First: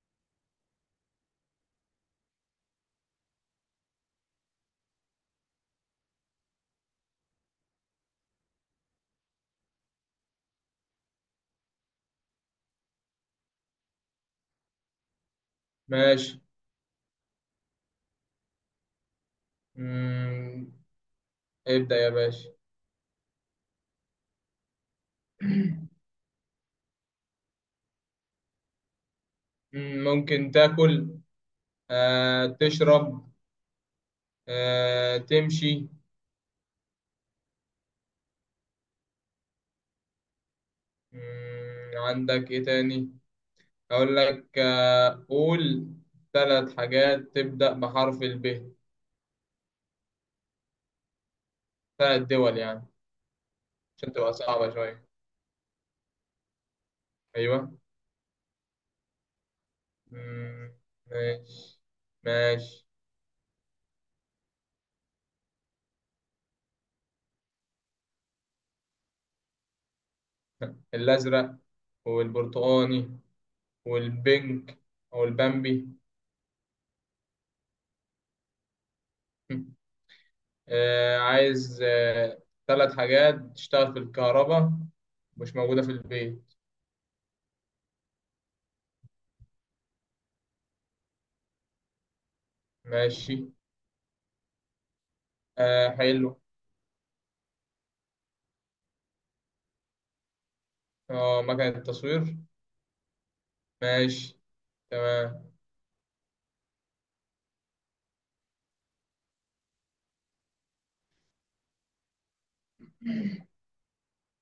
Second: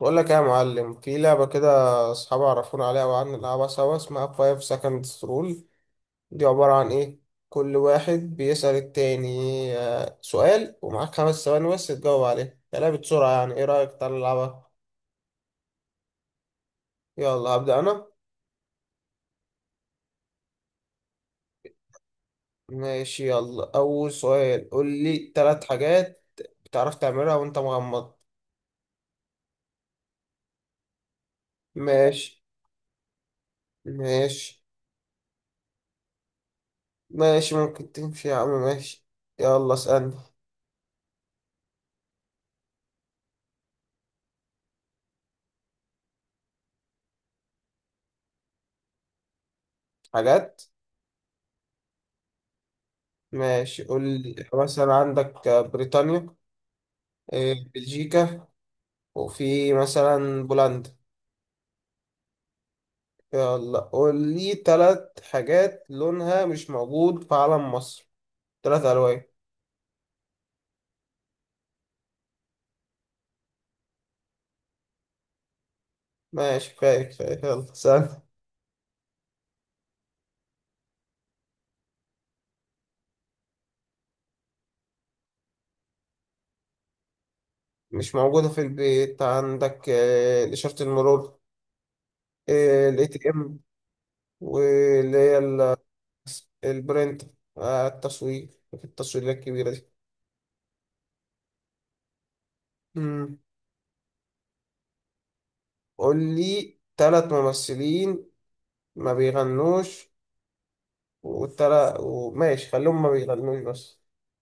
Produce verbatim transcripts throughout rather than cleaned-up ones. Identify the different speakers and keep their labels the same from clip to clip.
Speaker 1: بقول لك إيه يا معلم في لعبة كده، أصحابي عرفونا عليها وقعدنا نلعبها سوا اسمها فايف seconds rule. دي عبارة عن إيه؟ كل واحد بيسأل التاني. آه، سؤال ومعاك خمس ثواني بس تجاوب عليه، يا لعبة سرعة يعني. إيه رأيك تعالى نلعبها؟
Speaker 2: ماشي.
Speaker 1: يلا هبدأ أنا.
Speaker 2: مم. ابدأ يا باشا.
Speaker 1: ماشي يلا أول سؤال، قول لي تلات حاجات بتعرف تعملها وأنت مغمض.
Speaker 2: مم، ممكن تاكل.
Speaker 1: ماشي.
Speaker 2: آه، تشرب.
Speaker 1: ماشي.
Speaker 2: آه، تمشي.
Speaker 1: ماشي ممكن تمشي يا عم ماشي. يلا اسألني.
Speaker 2: مم، عندك ايه تاني؟ اقول لك آه، قول ثلاث حاجات تبدأ بحرف الب.
Speaker 1: حاجات.
Speaker 2: ثلاث دول يعني.
Speaker 1: ماشي
Speaker 2: عشان
Speaker 1: قول
Speaker 2: تبقى
Speaker 1: لي
Speaker 2: صعبة
Speaker 1: مثلا
Speaker 2: شوية.
Speaker 1: عندك بريطانيا. آه،
Speaker 2: ايوه.
Speaker 1: بلجيكا. وفي مثلا
Speaker 2: مم،
Speaker 1: بولندا.
Speaker 2: ماشي. ماشي.
Speaker 1: يلا قول لي تلات حاجات لونها مش موجود في علم مصر، تلات ألوان.
Speaker 2: الازرق، والبرتقاني، والبنك، او البامبي.
Speaker 1: ماشي كفاية كفاية يلا سهل.
Speaker 2: آه، عايز آه، ثلاث حاجات تشتغل في الكهرباء، مش موجودة في البيت.
Speaker 1: مش موجودة في البيت، عندك آه، إشارة المرور، الاي تي
Speaker 2: ماشي.
Speaker 1: ام، واللي هي ال-
Speaker 2: آه حلو.
Speaker 1: البرنت، آه، التصوير، في التصويرات الكبيرة دي.
Speaker 2: اه مكنة التصوير.
Speaker 1: مم.
Speaker 2: ماشي. تمام.
Speaker 1: قول لي تلات ممثلين ما بيغنوش. والتلا وماشي خليهم ما بيغنوش بس،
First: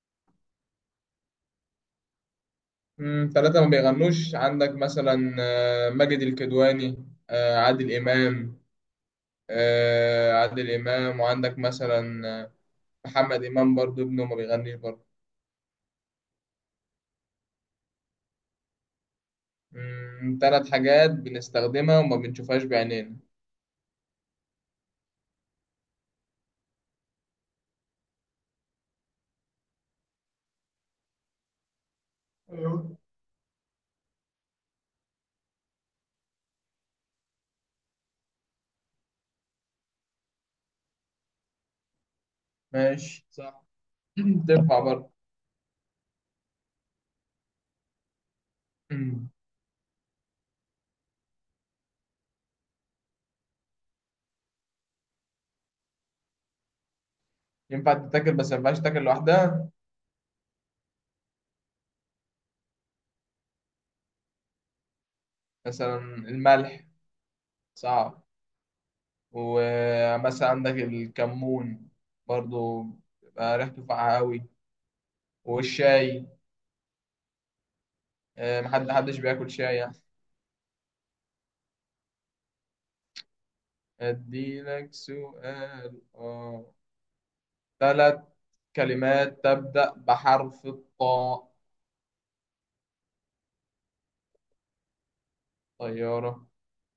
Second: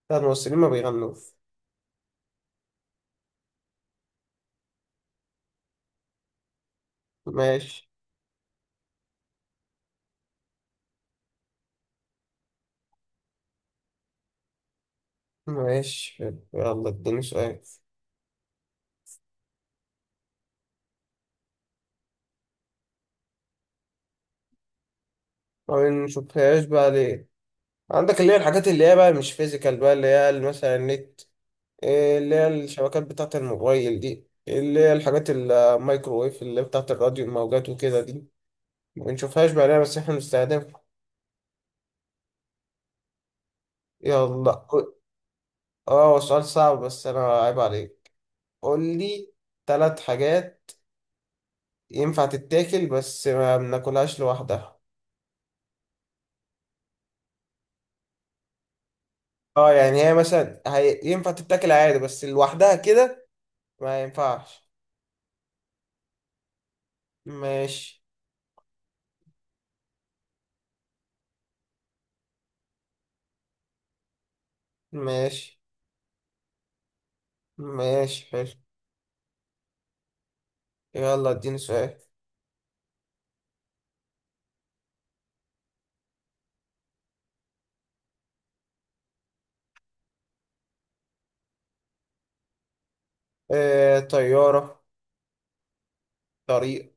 Speaker 1: ثلاث ممثلين ما بيغنوش.
Speaker 2: مم، ثلاثة ما بيغنوش، عندك مثلا آه، ماجد الكدواني، آه،
Speaker 1: ماشي.
Speaker 2: عادل إمام. آه، عادل إمام، وعندك مثلا آه، محمد إمام برضو، ابنه ما بيغنيش برضو.
Speaker 1: ماشي حلو. يلا اديني سؤال.
Speaker 2: مم، ثلاث حاجات بنستخدمها وما بنشوفهاش بعينينا.
Speaker 1: ما بنشوفهاش بقى ليه، عندك اللي هي الحاجات اللي هي بقى مش فيزيكال بقى، اللي هي ال- مثلا النت، إيه اللي هي
Speaker 2: ايوه.
Speaker 1: الشبكات بتاعة الموبايل دي، اللي هي الحاجات الميكروويف اللي بتاعة الراديو، الموجات وكده دي، ما بنشوفهاش بقى ليه بس احنا بنستخدمها.
Speaker 2: ماشي صح.
Speaker 1: يلا
Speaker 2: تنفع
Speaker 1: قول-
Speaker 2: برضو.
Speaker 1: اه هو سؤال صعب بس انا عيب عليك. قول لي ثلاث حاجات ينفع تتاكل بس ما بناكلهاش لوحدها.
Speaker 2: ينفع تتاكل بس ما ينفعش تاكل لوحدها؟
Speaker 1: اه يعني هي مثلا هي... ينفع تتاكل عادي بس لوحدها كده ما ينفعش.
Speaker 2: مثلا الملح.
Speaker 1: ماشي.
Speaker 2: صعب. ومثلا عندك الكمون برضو، بيبقى ريحته فاقعة قوي.
Speaker 1: ماشي.
Speaker 2: والشاي.
Speaker 1: ماشي حلو
Speaker 2: آه، محد حدش بياكل شاي يعني.
Speaker 1: يلا اديني سؤال.
Speaker 2: اديلك سؤال اه. ثلاث كلمات تبدأ بحرف الطاء.
Speaker 1: آه... طيارة،
Speaker 2: طيارة.
Speaker 1: طريق،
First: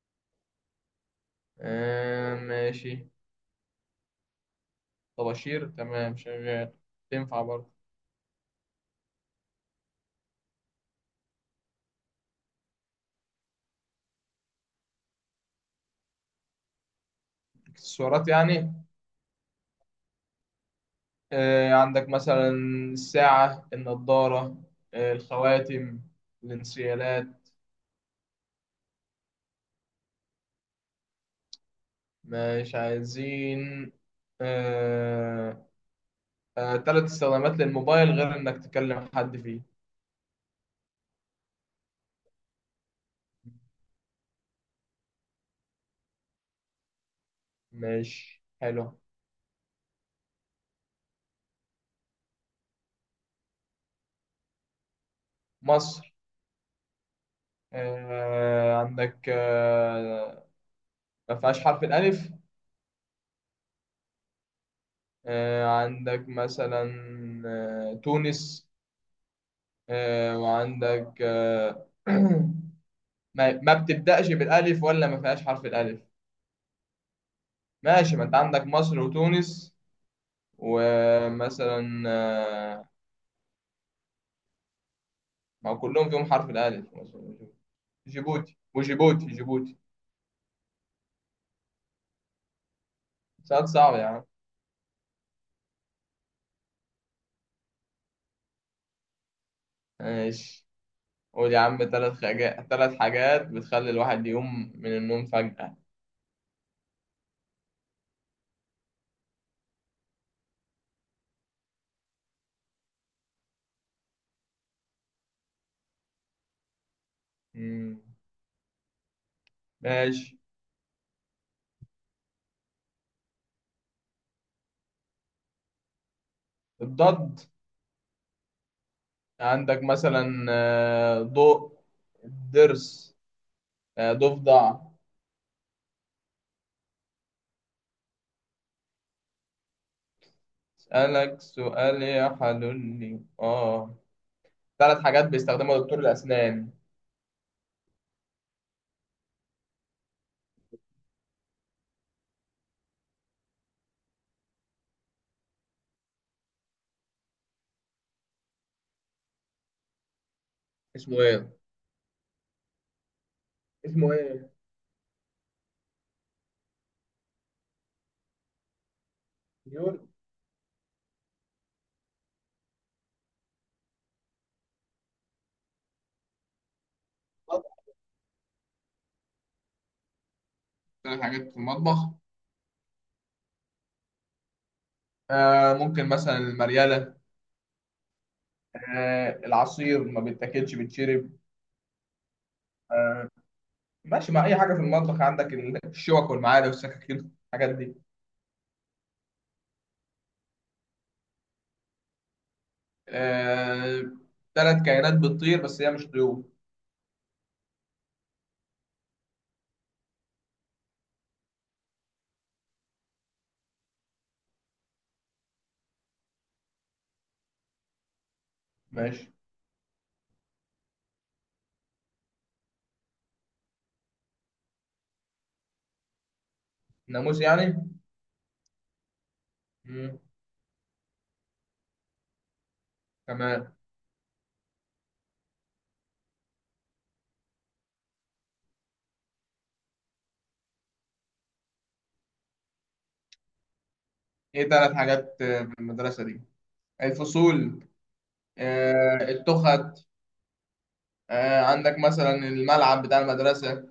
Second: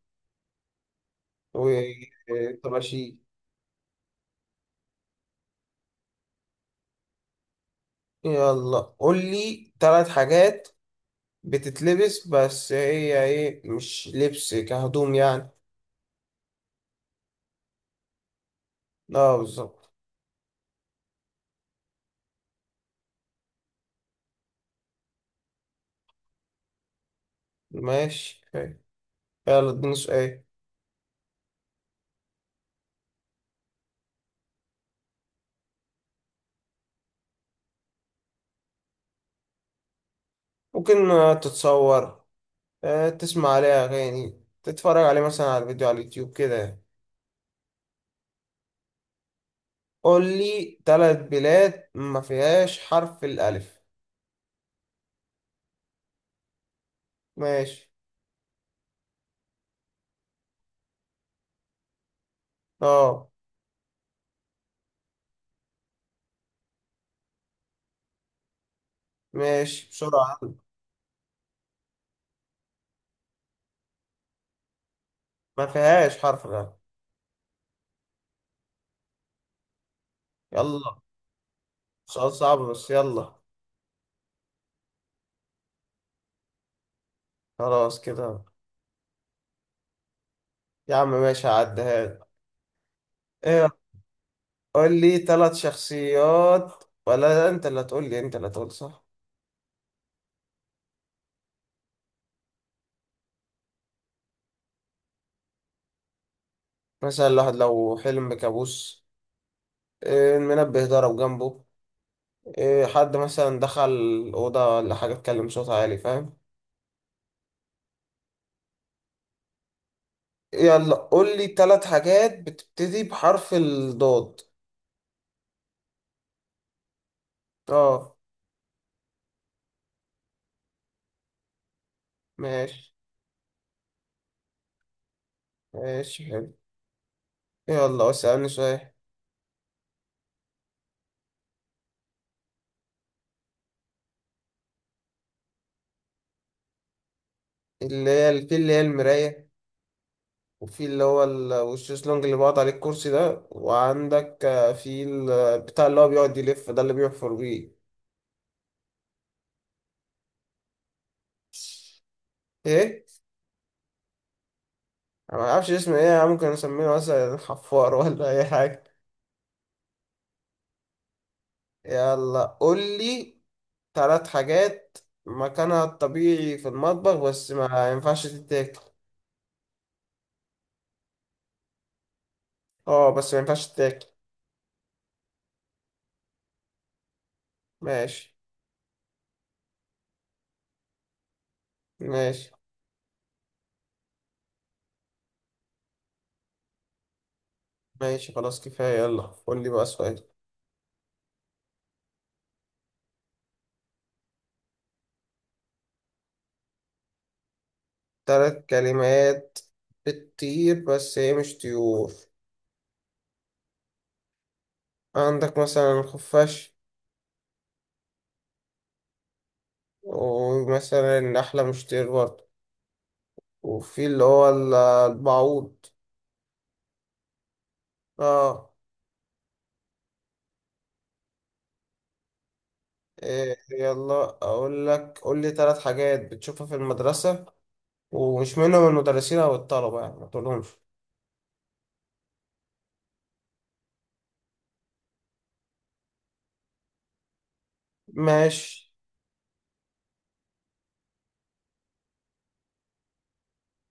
Speaker 2: آه ماشي.
Speaker 1: وطباشير.
Speaker 2: طباشير تمام شغال. تنفع برضه.
Speaker 1: يلا قول لي ثلاث حاجات بتتلبس بس هي ايه، مش لبس كهدوم يعني.
Speaker 2: اكسسوارات يعني؟
Speaker 1: اه بالظبط.
Speaker 2: آه، عندك مثلا الساعة، النضارة، آه، الخواتم، الانسيالات.
Speaker 1: ماشي حلو. يلا اديني سؤال.
Speaker 2: مش عايزين. آه، آه، تلات استخدامات للموبايل غير إنك تكلم حد فيه.
Speaker 1: ممكن آه، تتصور، آه، تسمع عليه أغاني، تتفرج عليه مثلا على فيديو على اليوتيوب كده يعني.
Speaker 2: مش حلو.
Speaker 1: قول لي تلات بلاد ما فيهاش حرف الألف.
Speaker 2: مصر.
Speaker 1: ماشي.
Speaker 2: آه، عندك آه، ما فيهاش حرف الألف.
Speaker 1: اه.
Speaker 2: آه، عندك مثلا آه، تونس.
Speaker 1: ماشي
Speaker 2: آه،
Speaker 1: بسرعة.
Speaker 2: وعندك آه، ما ما بتبدأش بالألف ولا ما فيهاش حرف
Speaker 1: ما
Speaker 2: الألف.
Speaker 1: فيهاش حرف الألف.
Speaker 2: ماشي ما انت عندك مصر وتونس.
Speaker 1: يلا.
Speaker 2: ومثلا
Speaker 1: سؤال صعب
Speaker 2: آه،
Speaker 1: بس يلا.
Speaker 2: ما هو كلهم فيهم حرف الألف مصر وتونس.
Speaker 1: خلاص كده.
Speaker 2: جيبوتي وجيبوتي جيبوتي.
Speaker 1: يا عم ماشي هعديها لك. ايه؟
Speaker 2: سؤال صعب يا عم.
Speaker 1: قول لي تلات شخصيات، ولا لا انت اللي هتقول لي، انت اللي هتقول صح.
Speaker 2: ماشي. قول يا عم ثلاث حاجات ثلاث حاجات بتخلي الواحد يقوم من النوم فجأة.
Speaker 1: مثلا الواحد لو حلم بكابوس، آه، المنبه ضرب جنبه، إيه حد مثلا دخل الأوضة ولا حاجة اتكلم صوت عالي، فاهم؟
Speaker 2: مم. ماشي.
Speaker 1: يلا قول لي تلات حاجات بتبتدي بحرف الضاد.
Speaker 2: الضد.
Speaker 1: اه.
Speaker 2: عندك مثلا آه، ضوء،
Speaker 1: ماشي.
Speaker 2: ضرس، آه، ضفدع.
Speaker 1: ماشي حلو. يلا اسألني سؤال.
Speaker 2: اسألك سؤال يا حلولي اه. ثلاث حاجات بيستخدمها دكتور الأسنان.
Speaker 1: اللي هي في اللي هي المراية، وفي اللي هو ال- والشيزلونج اللي بقعد عليه، الكرسي ده، وعندك آه، في ال- بتاع اللي هو بيقعد يلف ده، اللي بيحفر بيه.
Speaker 2: اسمه ايه؟
Speaker 1: ايه؟
Speaker 2: اسمه ايه؟
Speaker 1: انا ما اعرفش اسمه ايه، ممكن اسميه مثلا حفار ولا اي حاجة.
Speaker 2: ديور.
Speaker 1: يلا قول لي ثلاث حاجات مكانها الطبيعي في المطبخ بس ما ينفعش تتاكل.
Speaker 2: بتعمل حاجات في المطبخ؟
Speaker 1: اه بس ما ينفعش تتاكل.
Speaker 2: آه، ممكن مثلا المريالة.
Speaker 1: ماشي.
Speaker 2: آه، العصير ما بيتاكلش بيتشرب.
Speaker 1: ماشي.
Speaker 2: آه. ماشي مع أي حاجة في المطبخ، عندك الشوك والمعالق والسكاكين الحاجات دي.
Speaker 1: ماشي خلاص كفاية، يلا قول لي بقى سؤال.
Speaker 2: آه ثلاث كائنات بتطير بس هي مش طيور.
Speaker 1: ثلاث كلمات بتطير بس هي مش طيور. عندك مثلا الخفاش،
Speaker 2: ماشي.
Speaker 1: ومثلا النحلة مش طير برضه، وفي اللي هو ال- البعوض.
Speaker 2: ناموس يعني؟
Speaker 1: اه.
Speaker 2: مم.
Speaker 1: إيه
Speaker 2: تمام.
Speaker 1: يلا اقول لك، قول لي ثلاث حاجات بتشوفها في المدرسة ومش منهم المدرسين او الطلبة يعني، ما تقولهمش.
Speaker 2: ايه ثلاث حاجات آه، في المدرسة دي؟ الفصول.
Speaker 1: ماشي.
Speaker 2: آه، التخت. آه، عندك مثلا الملعب بتاع المدرسة.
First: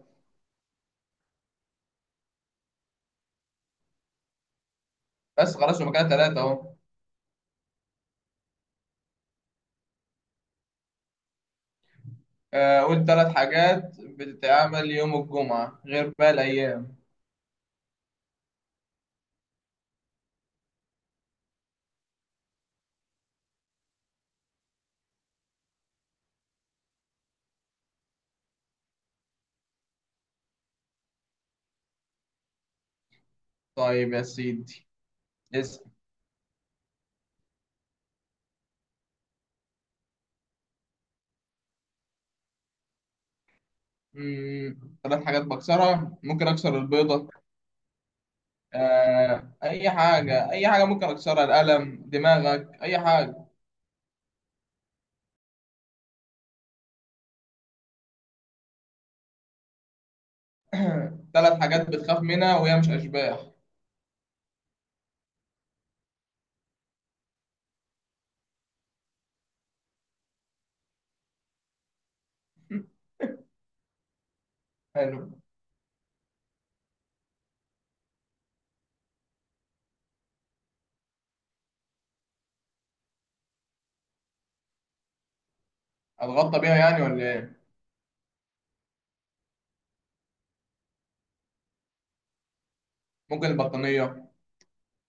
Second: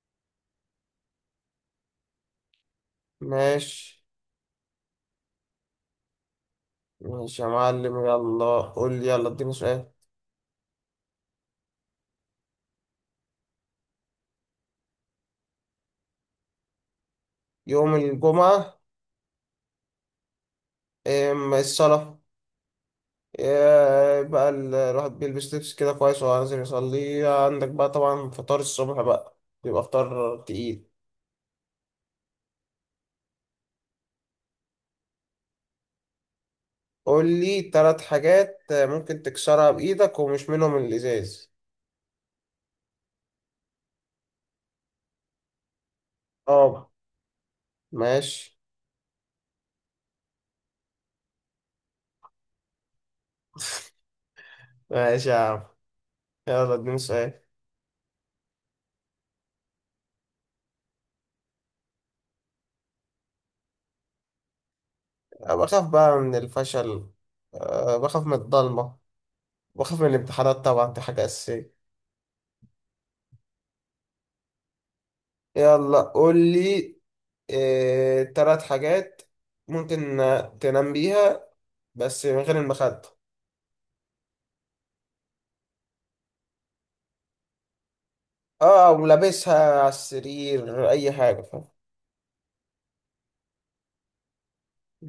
Speaker 1: ماشي.
Speaker 2: بس خلاص هما كده ثلاثة اهو.
Speaker 1: ماشي يا معلم. يلا قول لي، يلا اديني سؤال.
Speaker 2: آه، قول ثلاث حاجات بتتعمل يوم الجمعة غير باقي الأيام.
Speaker 1: يوم الجمعة، إم، الصلاة، إيه بقى ال- الواحد بيلبس لبس كده كويس وهو نازل يصلي، عندك بقى طبعا فطار الصبح بقى، بيبقى فطار تقيل.
Speaker 2: طيب يا سيدي، اسأل.
Speaker 1: قول لي تلات حاجات ممكن تكسرها بإيدك ومش منهم الإزاز.
Speaker 2: مم، ثلاث حاجات بكسرها، ممكن أكسر
Speaker 1: اه.
Speaker 2: البيضة.
Speaker 1: ماشي.
Speaker 2: آه، أي حاجة، أي حاجة ممكن أكسرها، القلم، دماغك، أي حاجة.
Speaker 1: ماشي يا عم. يلا اديني سؤال.
Speaker 2: ثلاث حاجات بتخاف منها وهي مش أشباح.
Speaker 1: أنا بخاف بقى من الفشل، أه بخاف من الضلمة، بخاف من الامتحانات طبعا دي حاجة أساسية.
Speaker 2: حلو.
Speaker 1: يلا قول لي آه، تلات حاجات ممكن تنام بيها بس من غير المخدة.
Speaker 2: أتغطى بيها يعني ولا إيه؟
Speaker 1: اه ولابسها على السرير اي حاجة، فاهم؟
Speaker 2: ممكن البطانية.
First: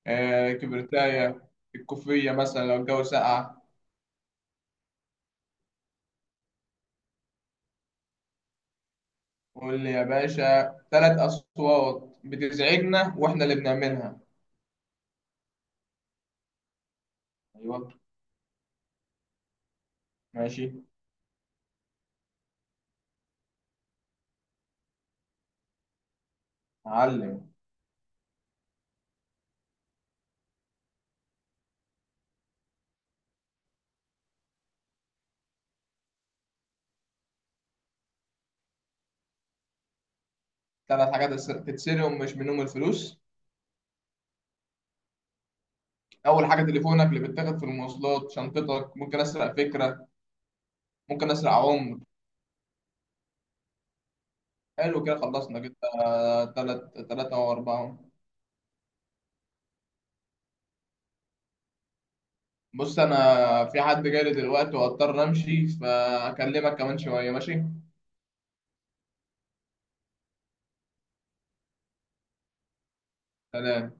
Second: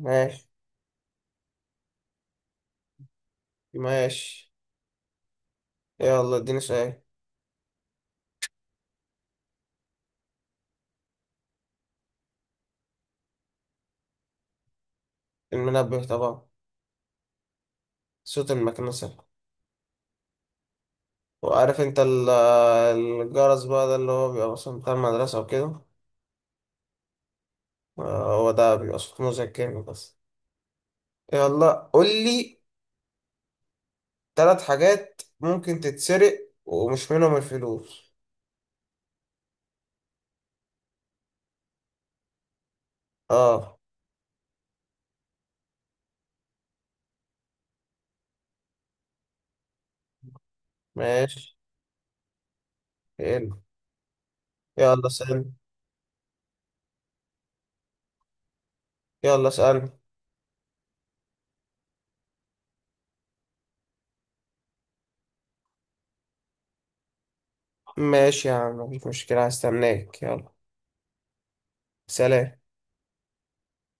Speaker 1: ماشي.
Speaker 2: آه، كبرتاية، الكوفية مثلا لو الجو ساقع.
Speaker 1: ماشي يلا اديني سؤال.
Speaker 2: قول لي يا باشا ثلاث أصوات بتزعجنا وإحنا اللي بنعملها.
Speaker 1: المنبه طبعا،
Speaker 2: أيوة.
Speaker 1: صوت المكنسة،
Speaker 2: ماشي.
Speaker 1: وعارف انت ال- الجرس بقى ده اللي هو بيبقى مثلا بتاع المدرسة وكده،
Speaker 2: معلم.
Speaker 1: آه، هو ده بيبقى صوت مزعج جامد بس. يلا قول لي تلات حاجات ممكن تتسرق ومش منهم الفلوس.
Speaker 2: ثلاث حاجات تس- تتسرقهم مش منهم الفلوس.
Speaker 1: اه.
Speaker 2: اول حاجه تليفونك اللي بيتاخد في المواصلات، شنطتك، ممكن اسرق فكره. ممكن اسرق
Speaker 1: ماشي.
Speaker 2: عمر.
Speaker 1: يلا.
Speaker 2: حلو
Speaker 1: يلا
Speaker 2: كده،
Speaker 1: اسألني.
Speaker 2: خلصنا كده. ثلاث ثلاثه او اربعه.
Speaker 1: يلا اسألني.
Speaker 2: بص انا في حد جالي دلوقتي واضطر امشي، فاكلمك كمان شويه، ماشي.
Speaker 1: ماشي يا عم مفيش مشكلة هستناك يلا. سلام.
Speaker 2: سلام.